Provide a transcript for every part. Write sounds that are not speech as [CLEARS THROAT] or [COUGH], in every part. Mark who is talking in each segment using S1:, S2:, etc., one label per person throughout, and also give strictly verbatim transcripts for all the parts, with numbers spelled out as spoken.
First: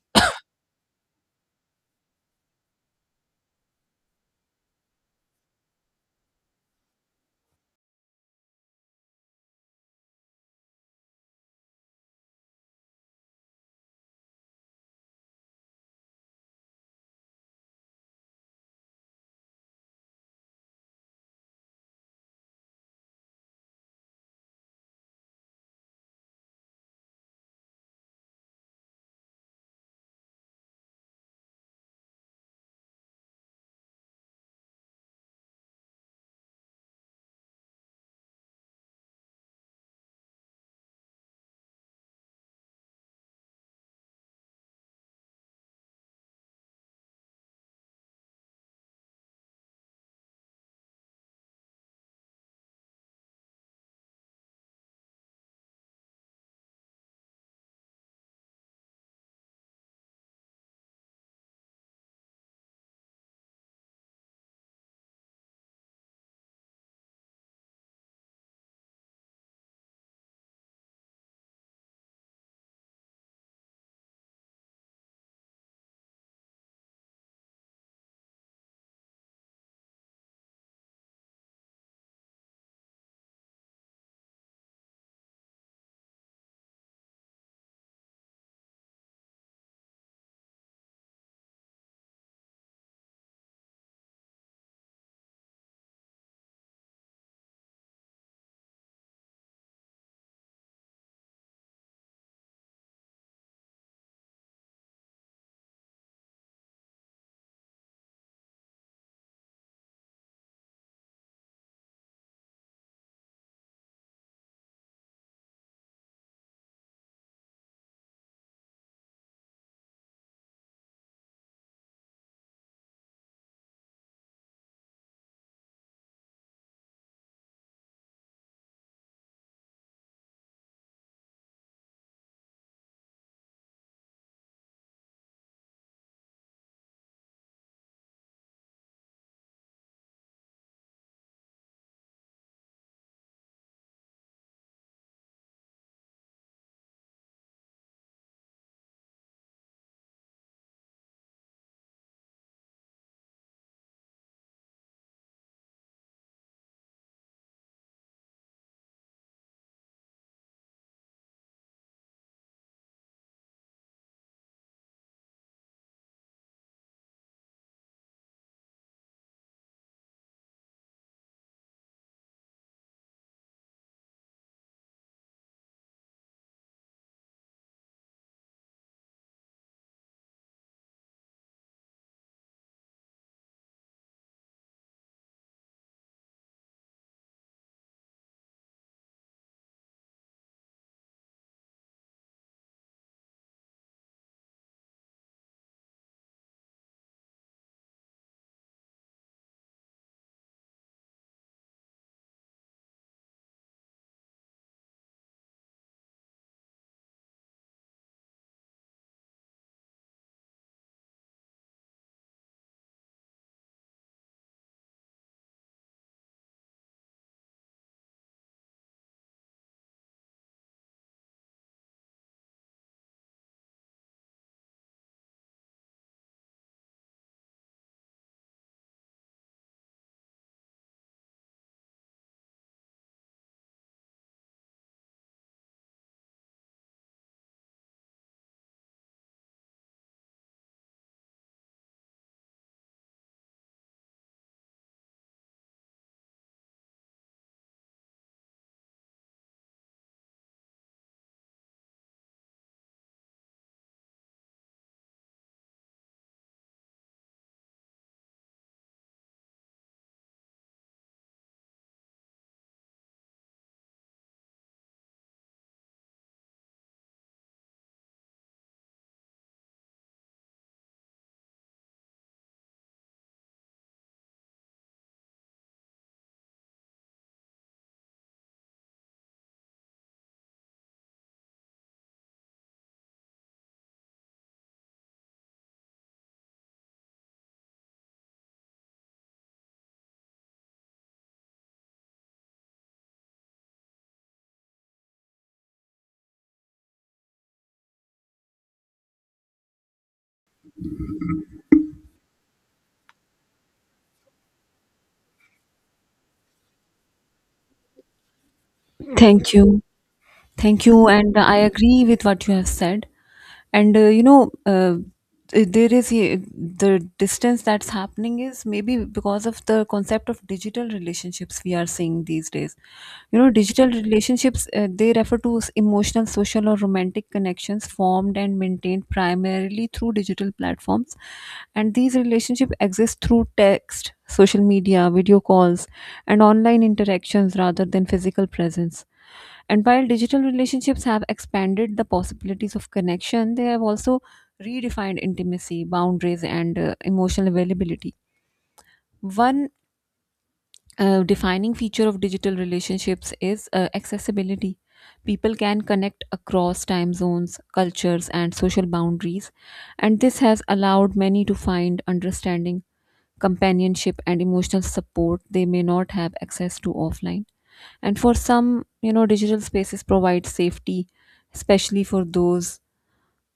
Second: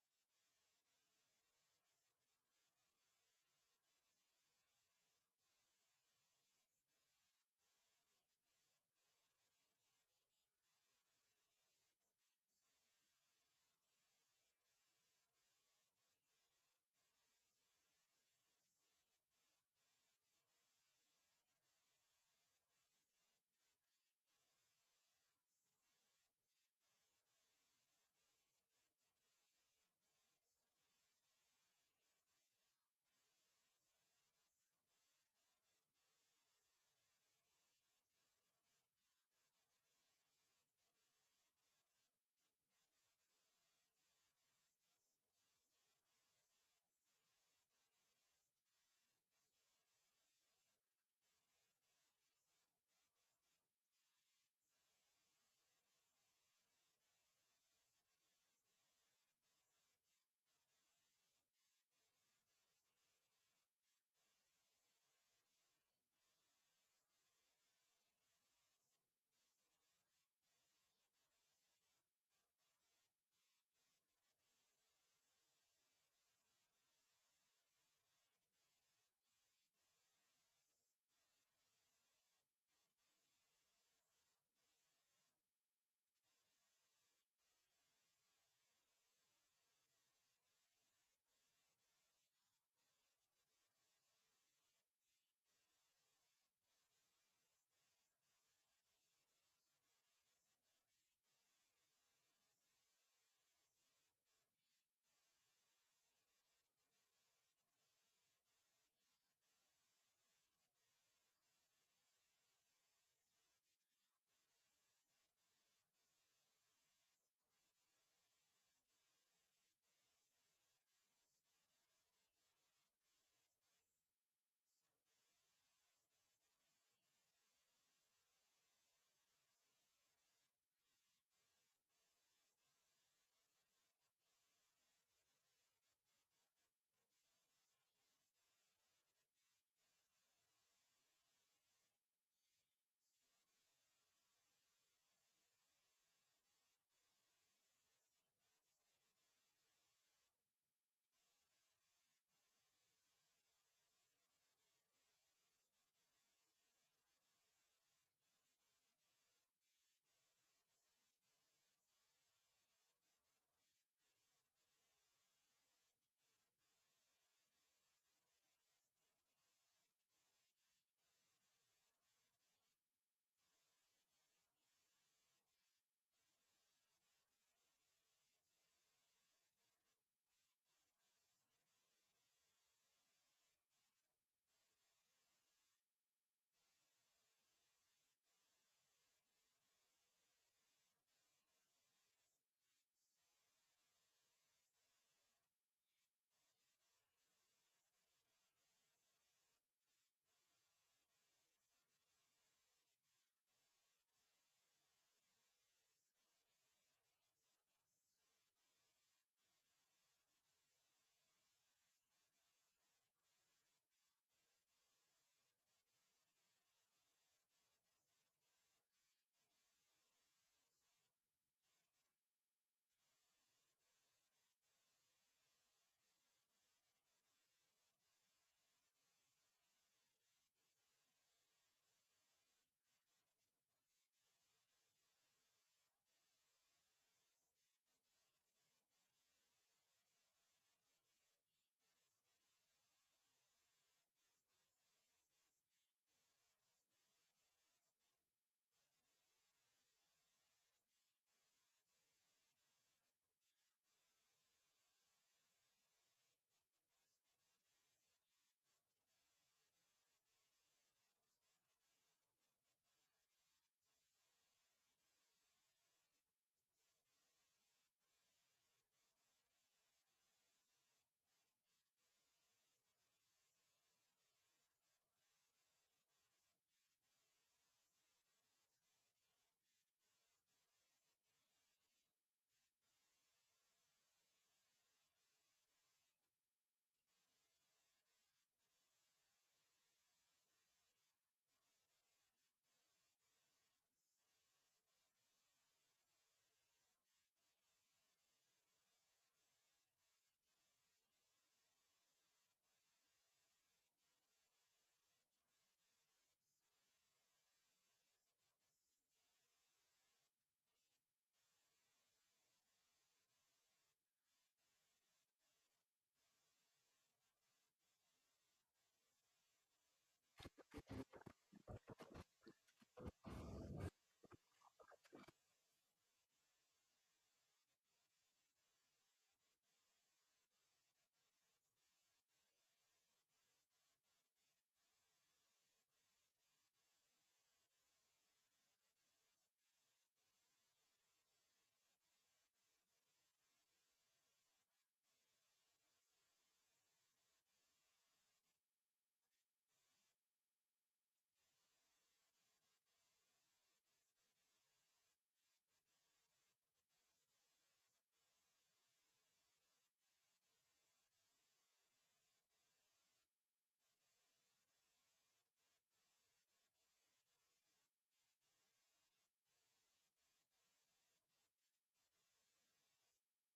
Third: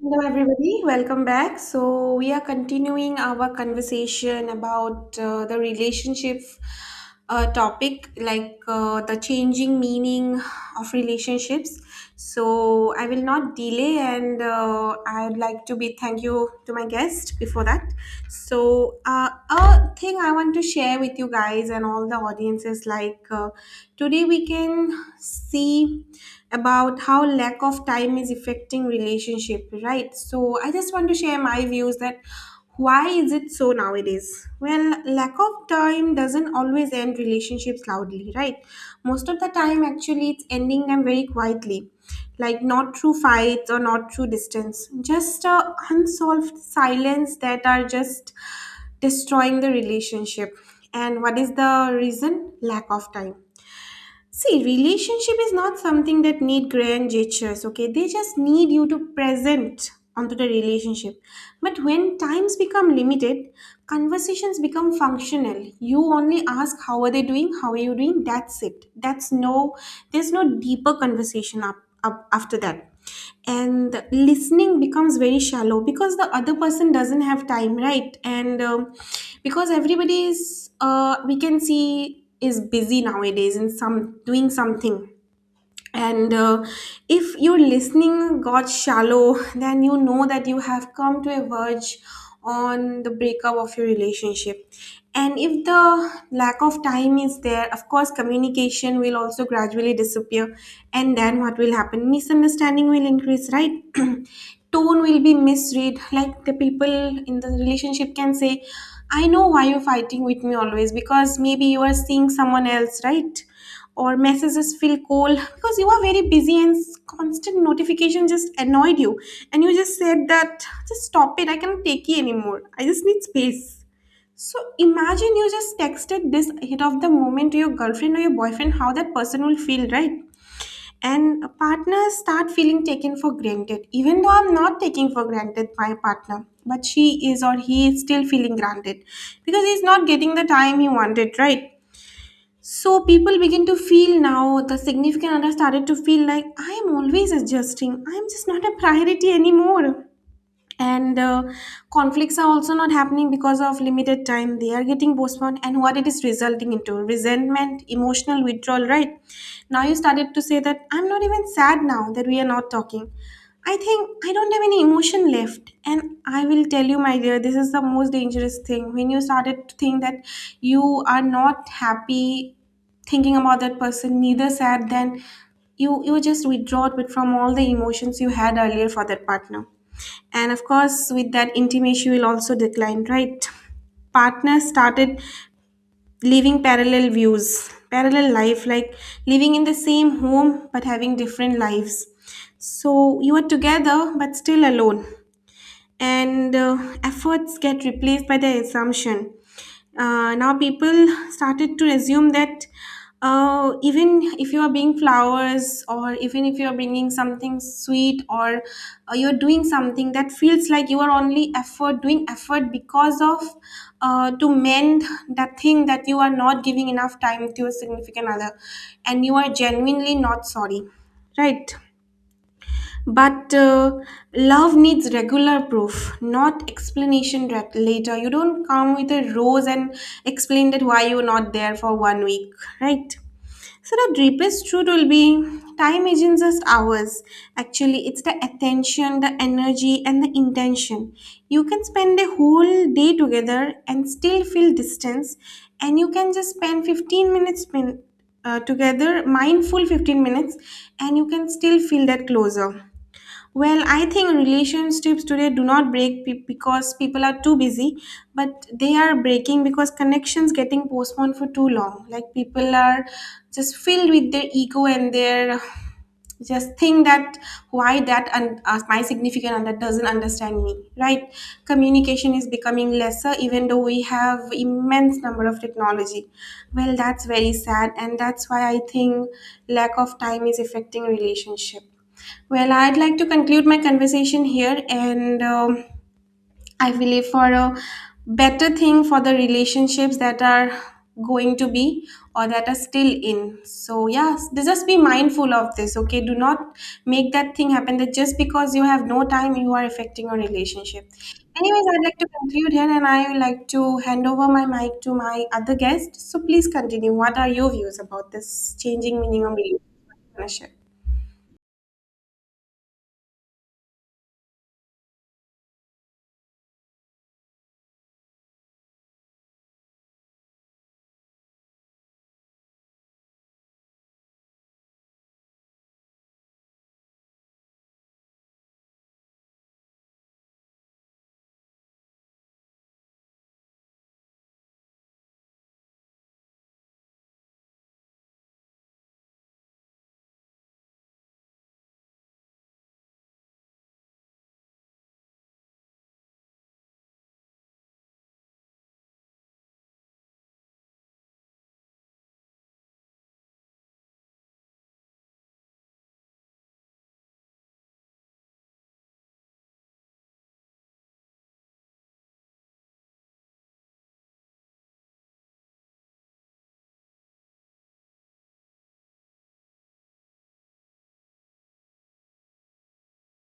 S1: Hello, everybody. Welcome back. So, we are continuing our conversation about uh, the relationship uh, topic, like uh, the changing meaning of relationships. So, I will not delay, and uh, I'd like to be thank you to my guest before that. So, uh, a thing I want to share with you guys and all the audiences, like uh, today we can see about how lack of time is affecting relationship, right? So I just want to share my views that why is it so nowadays. Well, lack of time doesn't always end relationships loudly, right? Most of the time actually it's ending them very quietly, like not through fights or not through distance, just uh, unsolved silence that are just destroying the relationship. And what is the reason? Lack of time. See, relationship is not something that need grand gestures, okay? They just need you to present onto the relationship. But when times become limited, conversations become functional. You only ask how are they doing, how are you doing? That's it. That's no There's no deeper conversation up, up after that, and listening becomes very shallow because the other person doesn't have time, right? And um, because everybody is, uh, we can see, is busy nowadays and some doing something. And uh, if your listening got shallow, then you know that you have come to a verge on the breakup of your relationship. And if the lack of time is there, of course communication will also gradually disappear. And then what will happen? Misunderstanding will increase, right? [CLEARS THROAT] Tone will be misread, like the people in the relationship can say, I know why you're fighting with me always, because maybe you are seeing someone else, right? Or messages feel cold because you are very busy, and s- constant notification just annoyed you, and you just said that, just stop it, I cannot take it anymore, I just need space. So imagine you just texted this hit of the moment to your girlfriend or your boyfriend, how that person will feel, right? And partners start feeling taken for granted, even though I'm not taking for granted my partner, but she is or he is still feeling granted because he's not getting the time he wanted, right? So people begin to feel now, the significant other started to feel like, I am always adjusting. I am just not a priority anymore. And uh, conflicts are also not happening because of limited time, they are getting postponed. And what it is resulting into? Resentment, emotional withdrawal, right? Now you started to say that, I'm not even sad now that we are not talking. I think I don't have any emotion left. And I will tell you my dear, this is the most dangerous thing, when you started to think that you are not happy thinking about that person, neither sad, then you you just withdraw it from all the emotions you had earlier for that partner. And of course, with that, intimacy will also decline, right? Partners started living parallel views, parallel life, like living in the same home but having different lives. So you are together but still alone. And uh, efforts get replaced by the assumption. Uh, now people started to assume that, uh, even if you are being flowers or even if you are bringing something sweet, or uh, you're doing something that feels like you are only effort, doing effort because of, uh, to mend that thing, that you are not giving enough time to your significant other, and you are genuinely not sorry, right? But uh, love needs regular proof, not explanation rat- later. You don't come with a rose and explain that why you're not there for one week, right? So the deepest truth will be, time isn't just hours. Actually, it's the attention, the energy, and the intention. You can spend a whole day together and still feel distance, and you can just spend fifteen minutes spend, uh, together, mindful fifteen minutes, and you can still feel that closer. Well, I think relationships today do not break pe- because people are too busy, but they are breaking because connections getting postponed for too long. Like people are just filled with their ego and their [SIGHS] just think that why that, and uh, my significant other doesn't understand me, right? Communication is becoming lesser even though we have immense number of technology. Well, that's very sad, and that's why I think lack of time is affecting relationship. Well, I'd like to conclude my conversation here, and um, I believe for a better thing for the relationships that are going to be or that are still in. So, yes, just be mindful of this, okay? Do not make that thing happen that just because you have no time, you are affecting your relationship. Anyways, I'd like to conclude here, and I would like to hand over my mic to my other guest. So, please continue. What are your views about this changing meaning
S2: Thank
S1: of
S2: you.
S1: relationship?
S2: Thank you. And I agree with what you have said. And, uh, you know, uh, there is a- the distance that's happening is maybe because of the concept of digital relationships we are seeing these days. You know, digital relationships, uh, they refer to s- emotional, social, or romantic connections formed and maintained primarily through digital platforms. And these relationships exist through text, social media, video calls, and online interactions rather than physical presence, and while digital relationships have expanded the possibilities of connection, they have also redefined intimacy, boundaries, and uh, emotional availability. One uh, Defining feature of digital relationships is uh, accessibility. People can connect across time zones, cultures, and social boundaries, and this has allowed many to find understanding, companionship, and emotional support they may not have access to offline. And for some, you know, digital spaces provide safety, especially for those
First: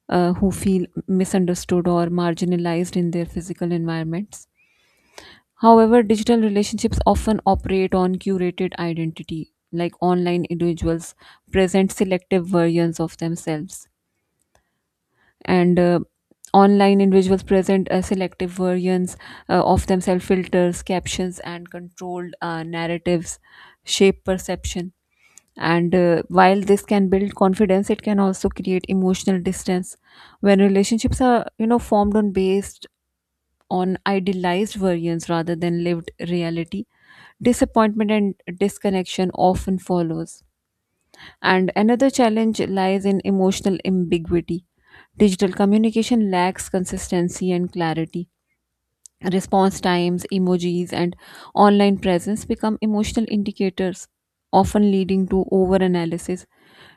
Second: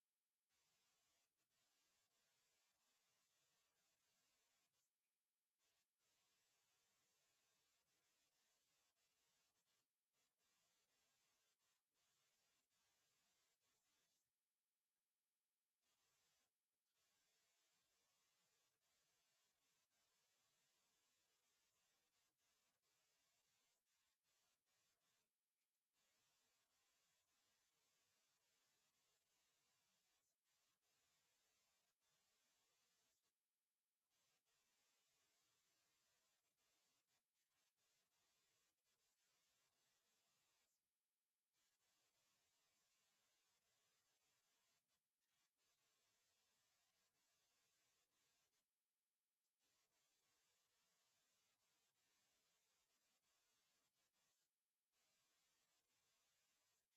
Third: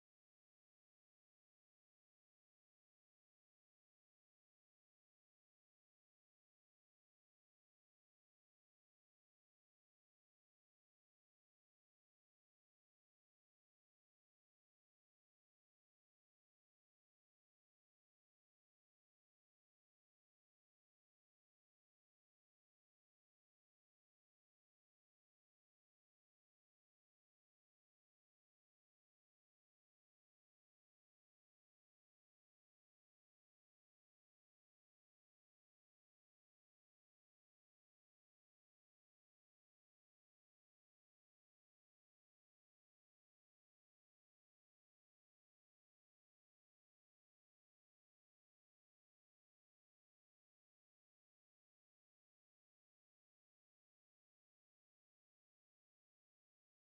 S2: uh, who feel misunderstood or marginalized in their physical environments. However, digital relationships often operate on curated identity. Like, online individuals present selective versions of themselves. And uh, online individuals present uh, selective versions uh, of themselves filters, captions, and controlled uh, narratives shape perception. And uh, while this can build confidence, it can also create emotional distance. When relationships are, you know, formed on based on idealized versions rather than lived reality, disappointment and disconnection often follows. And another challenge lies in emotional ambiguity. Digital communication lacks consistency and clarity. Response times, emojis, and online presence become emotional indicators, often leading to overanalysis.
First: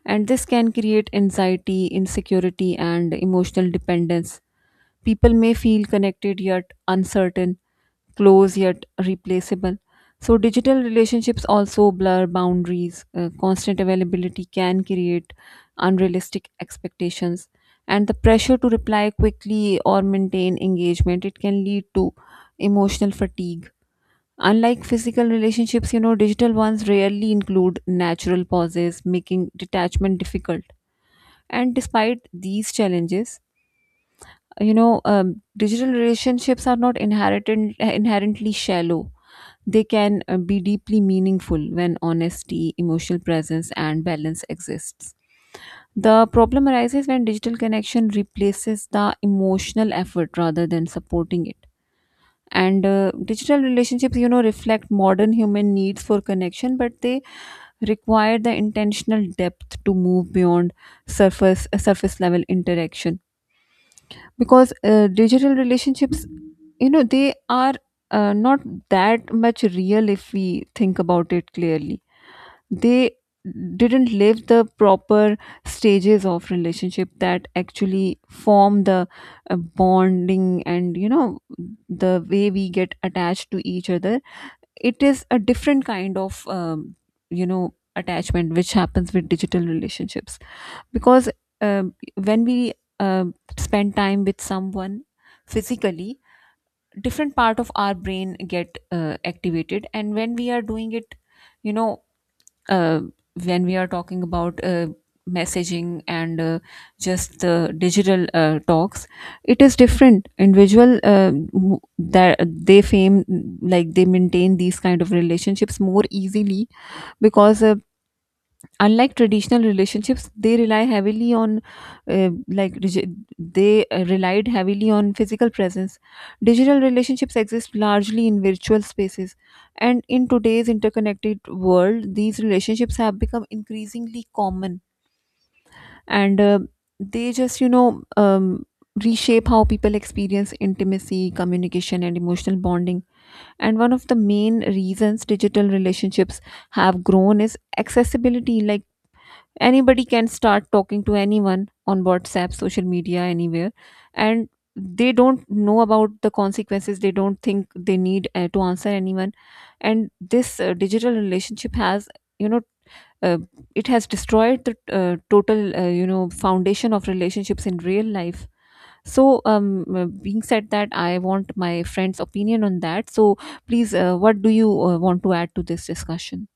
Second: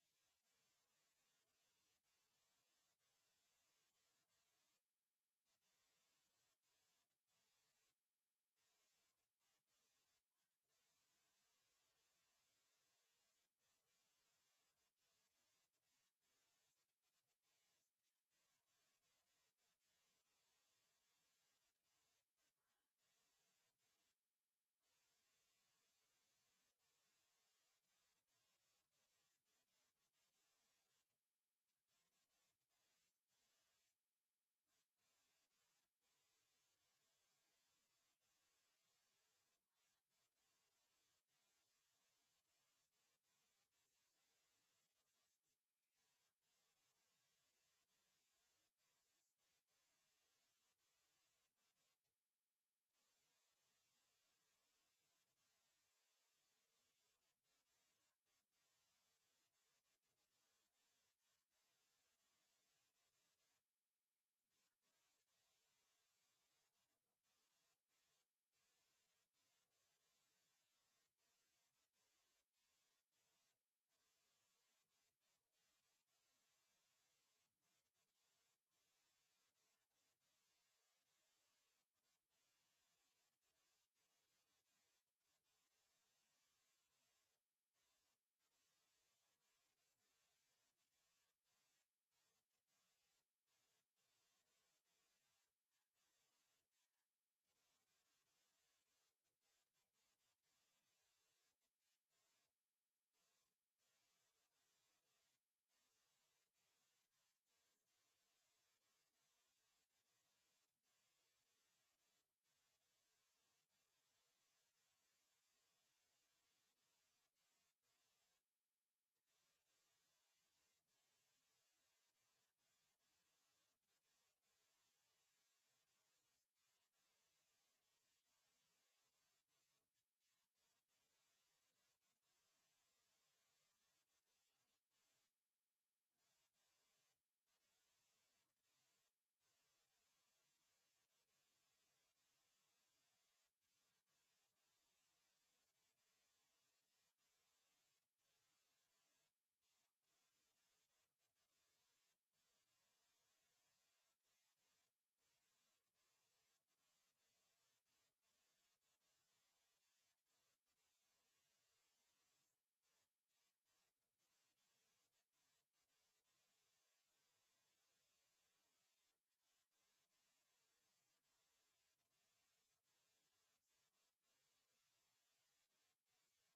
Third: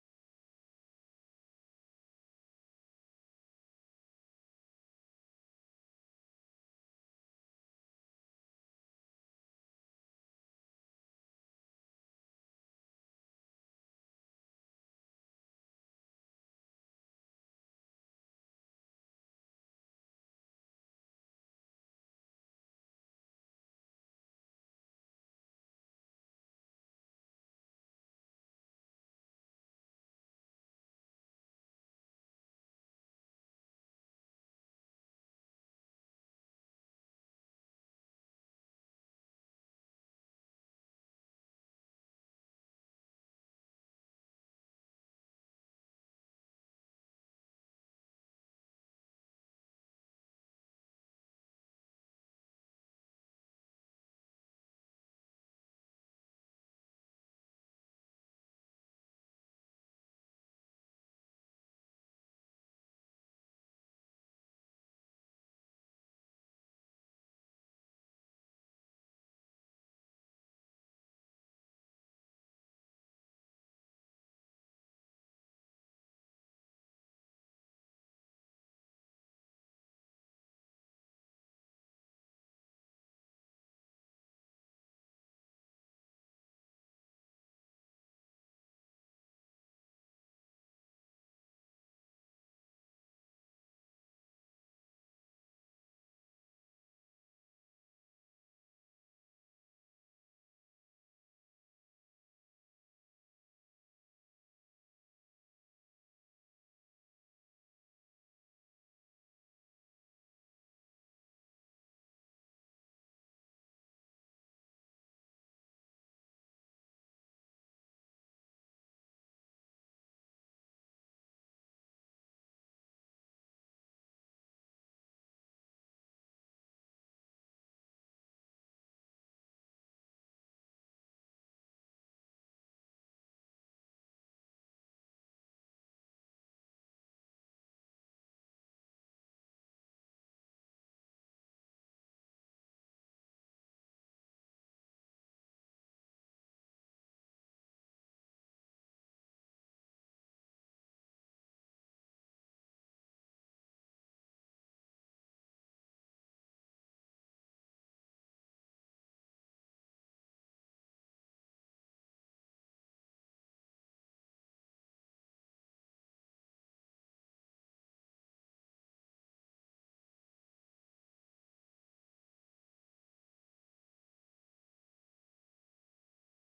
S2: And this can create anxiety, insecurity, and emotional dependence. People may feel connected yet uncertain, close yet replaceable. So digital relationships also blur boundaries. Uh, constant availability can create unrealistic expectations, and the pressure to reply quickly or maintain engagement, it can lead to emotional fatigue. Unlike physical relationships, you know, digital ones rarely include natural pauses, making detachment difficult. And despite these challenges, you know um, digital relationships are not inherited inherently shallow. They can uh, be deeply meaningful when honesty, emotional presence, and balance exists. The problem arises when digital connection replaces the emotional effort rather than supporting it. And uh, digital relationships, you know, reflect modern human needs for connection, but they require the intentional depth to move beyond surface surface level interaction. Because uh, digital relationships, you know, they are uh, not that much real if we think about it clearly. They didn't live the proper stages of relationship that actually form the uh, bonding. And you know, the way we get attached to each other, it is a different kind of um, you know, attachment which happens with digital relationships. Because um when we um spend time with someone physically, different part of our brain get uh, activated. And when we are doing it, you know uh, when we are talking about uh, messaging and uh, just the digital uh, talks, it is different individual uh, who- that they fame, like they maintain these kind of relationships more easily. Because uh, unlike traditional relationships they rely heavily on uh, like regi- they uh, relied heavily on physical presence. Digital relationships exist largely in virtual spaces, and in today's interconnected world these relationships have become increasingly common. And uh, they just, you know um, reshape how people experience intimacy, communication, and emotional bonding. And one of the main reasons digital relationships have grown is accessibility. Like, anybody can start talking to anyone on WhatsApp, social media, anywhere. And they don't know about the consequences, they don't think they need uh, to answer anyone. And this uh, digital relationship has, you know, uh, it has destroyed the uh, total, uh, you know, foundation of relationships in real life. So um uh, being said that, I want my friend's opinion on that. So please, uh, what do you uh, want to add to this discussion?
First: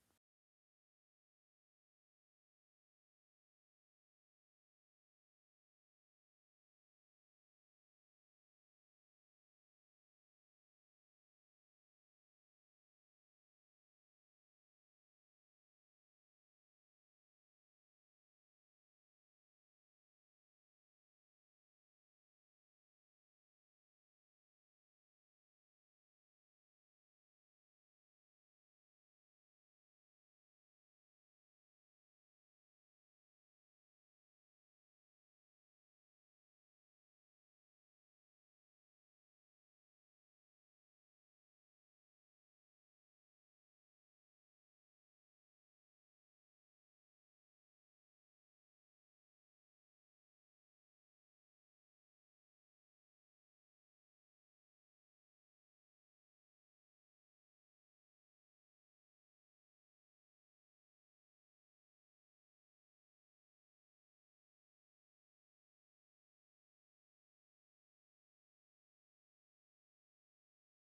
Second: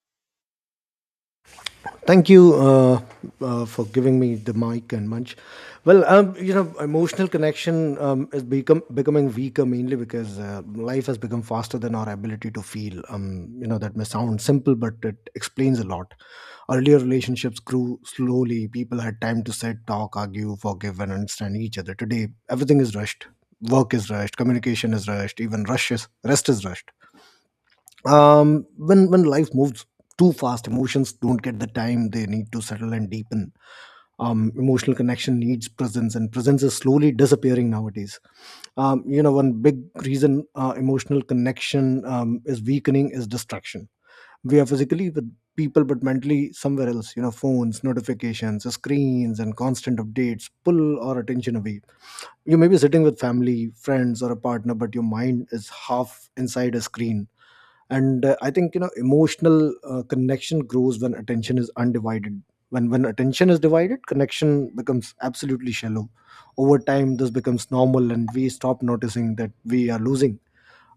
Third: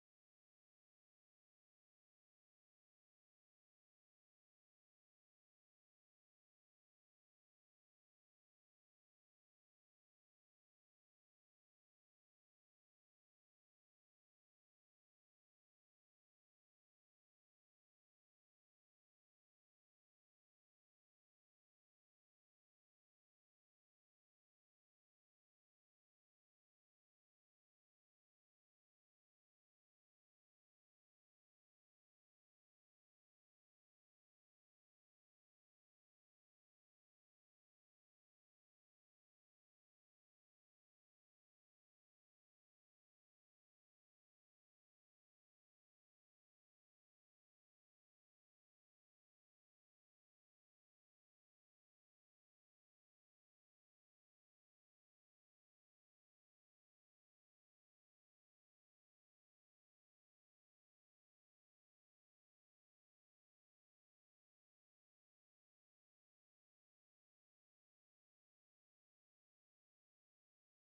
S3: Thank you uh, uh, for giving me the mic and munch. Well, um, you know, emotional connection um, is become becoming weaker mainly because uh, life has become faster than our ability to feel. Um, you know, that may sound simple, but it explains a lot. Earlier relationships grew slowly. People had time to sit, talk, argue, forgive, and understand each other. Today, everything is rushed. Work is rushed. Communication is rushed. Even rush is, rest is rushed. Um when when life moves too fast, emotions don't get the time they need to settle and deepen. Um emotional connection needs presence, and presence is slowly disappearing nowadays. Um you know, one big reason uh, emotional connection um, is weakening is distraction. We are physically with people but mentally somewhere else. You know, phones, notifications, screens, and constant updates pull our attention away. You may be sitting with family, friends, or a partner, but your mind is half inside a screen. And uh, I think, you know, emotional uh, connection grows when attention is undivided. When when attention is divided, connection becomes absolutely shallow. Over time this becomes normal and we stop noticing that we are losing.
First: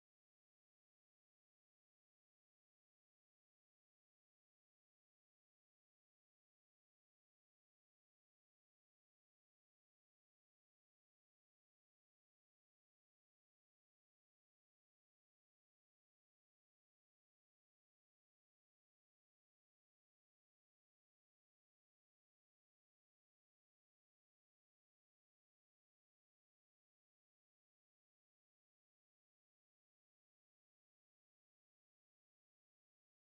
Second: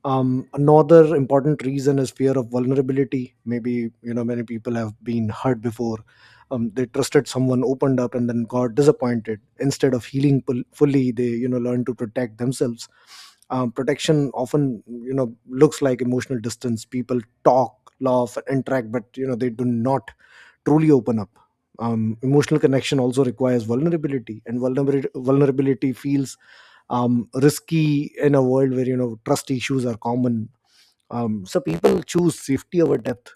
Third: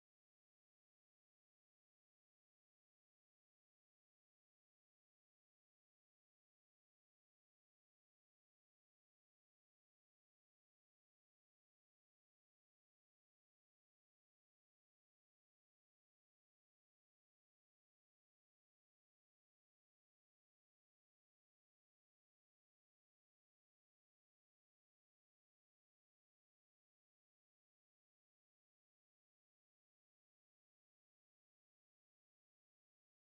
S3: um, Another important reason is fear of vulnerability. Maybe, you know, many people have been hurt before. Um, they trusted someone, opened up, and then got disappointed. Instead of healing pul- fully, they, you know, learn to protect themselves. Um, protection often, you know, looks like emotional distance. People talk, laugh, and interact, but you know, they do not truly open up. Um, emotional connection also requires vulnerability, and vulnerability, vulnerability feels um, risky in a world where, you know, trust issues are common. Um, so people choose safety over depth.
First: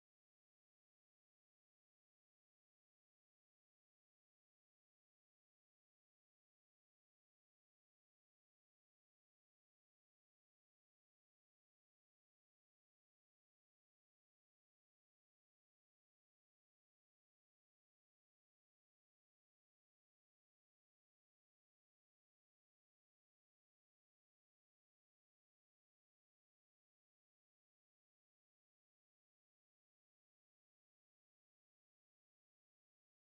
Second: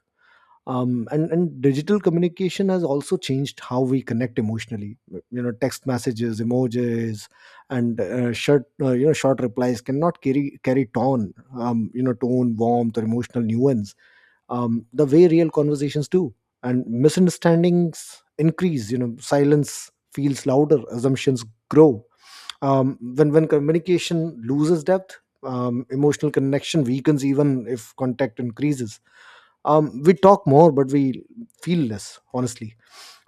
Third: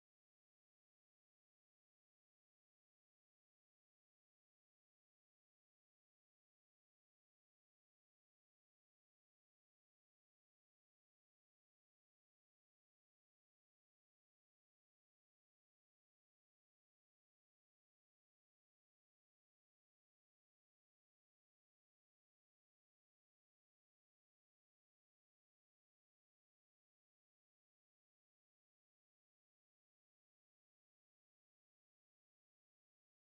S3: Um, and and digital communication has also changed how we connect emotionally. You know, text messages, emojis, and uh, short uh, you know short replies cannot carry carry tone. Um, you know, tone, warmth, or emotional nuance. Um, the way real conversations do, and misunderstandings increase. You know, silence feels louder, assumptions grow. Um, when when communication loses depth, um, emotional connection weakens even if contact increases. Um, we talk more, but we feel less honestly.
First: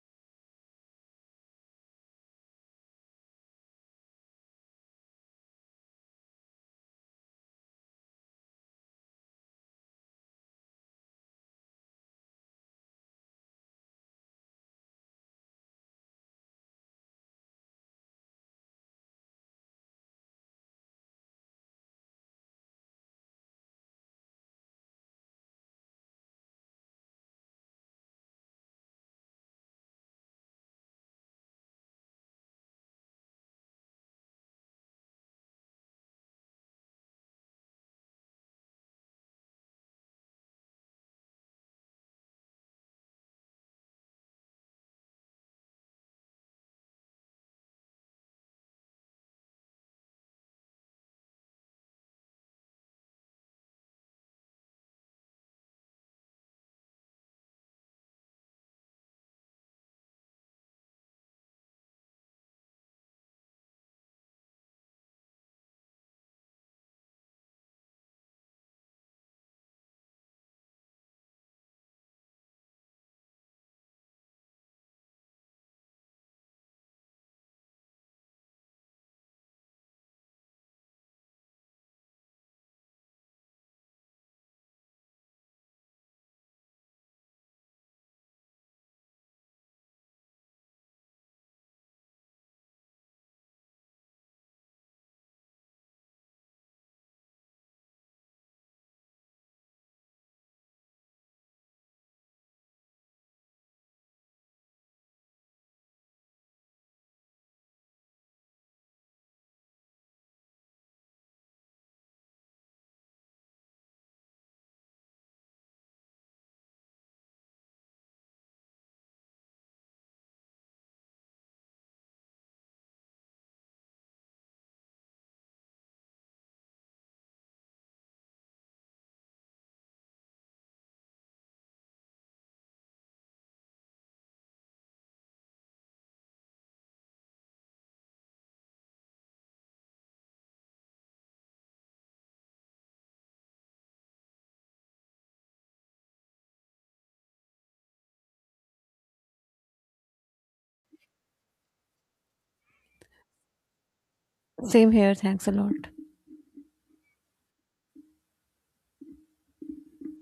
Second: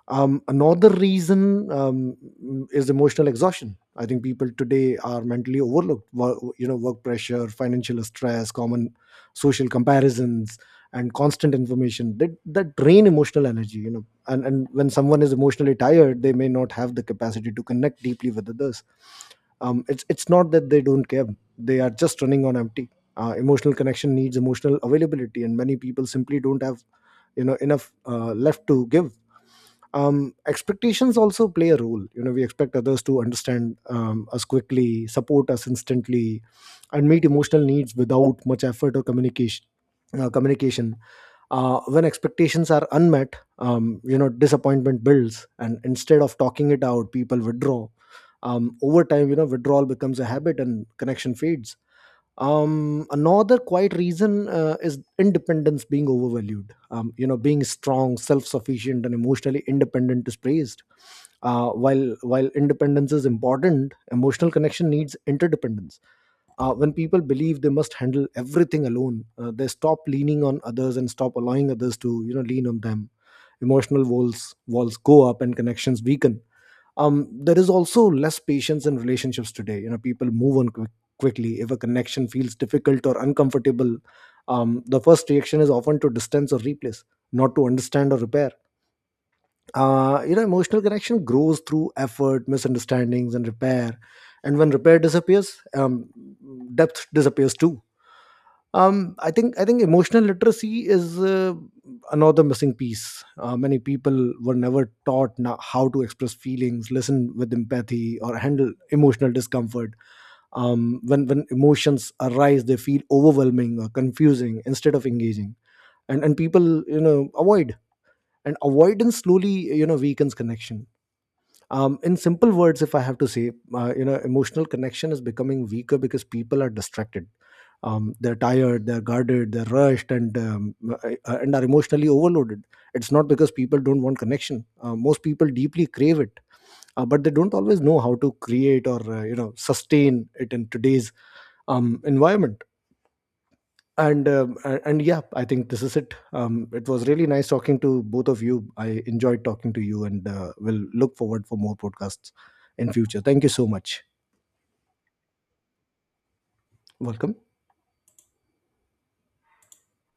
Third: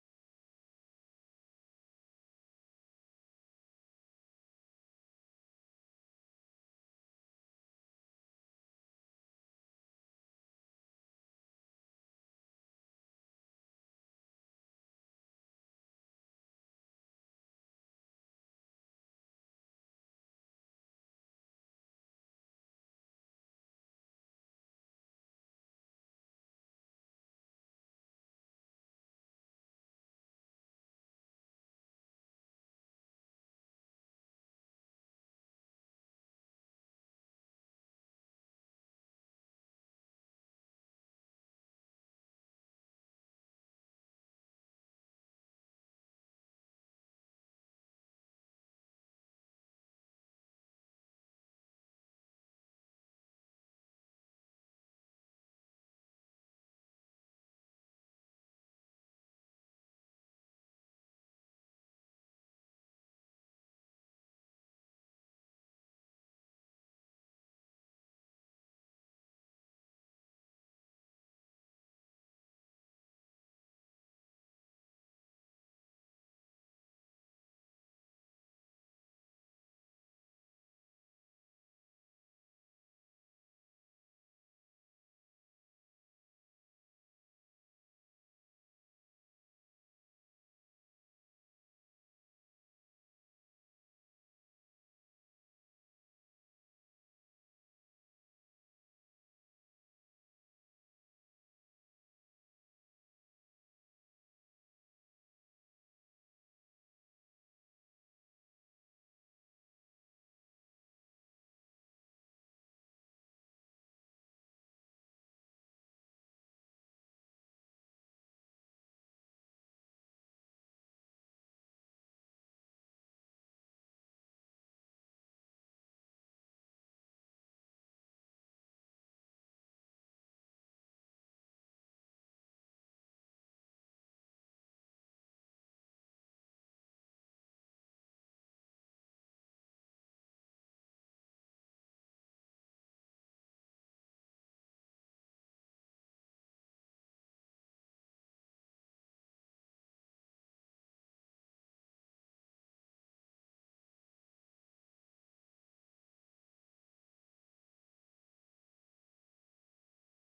S3: Um, another reason um, mm, is emotional exhaustion. I think people today are mentally overlooked. Wo- You know, work pressure, financial stress, common social comparisons, and constant information that that drain emotional energy. You know, and and when someone is emotionally tired, they may not have the capacity to connect deeply with others. Um, it's it's not that they don't care; they are just running on empty. Uh, emotional connection needs emotional availability, and many people simply don't have, you know, enough uh, left to give. Um, expectations also play a role. You know, we expect others to understand, um, us quickly, support us instantly, and meet emotional needs without much effort or communication uh, communication. Uh, when expectations are unmet, um, you know, disappointment builds, and instead of talking it out, people withdraw. Um, over time, you know, withdrawal becomes a habit and connection fades. Um another quite reason uh, is independence being overvalued. Um you know, being strong, self-sufficient, and emotionally independent is praised. Uh, while while independence is important, emotional connection needs interdependence. Uh, when people believe they must handle everything alone, uh, they stop leaning on others and stop allowing others to, you know, lean on them. Emotional walls walls go up and connections weaken. Um, there is also less patience in relationships today. You know, people move on quick, quickly if a connection feels difficult or uncomfortable. Um, the first reaction is often to distance or replace, not to understand or repair. Uh, you know, emotional connection grows through effort, misunderstandings, and repair, and when repair disappears, um, depth disappears too. Um, I think I think emotional literacy is uh, another missing piece. Uh, many people were never taught na how to express feelings, listen with empathy, or handle emotional discomfort. Um, when when emotions arise, they feel overwhelming or confusing. Instead of engaging, and and people you know, avoid. And avoidance slowly, you know, weakens connection. Um, in simple words, if I have to say, uh, you know, emotional connection is becoming weaker because people are distracted. Um, they're tired, they're guarded, they're rushed, and um, uh, uh, and are emotionally overloaded. It's not because people don't want connection. Uh, most people deeply crave it. Uh, but they don't always know how to create or, uh, you know, sustain it in today's um, environment. And um, a- and yeah, I think this is it. Um, it was really nice talking to both of you. I enjoyed talking to you, and uh, will look forward for more podcasts in future. Thank you so much.
S2: Same here, thanks a lot.
S3: Welcome.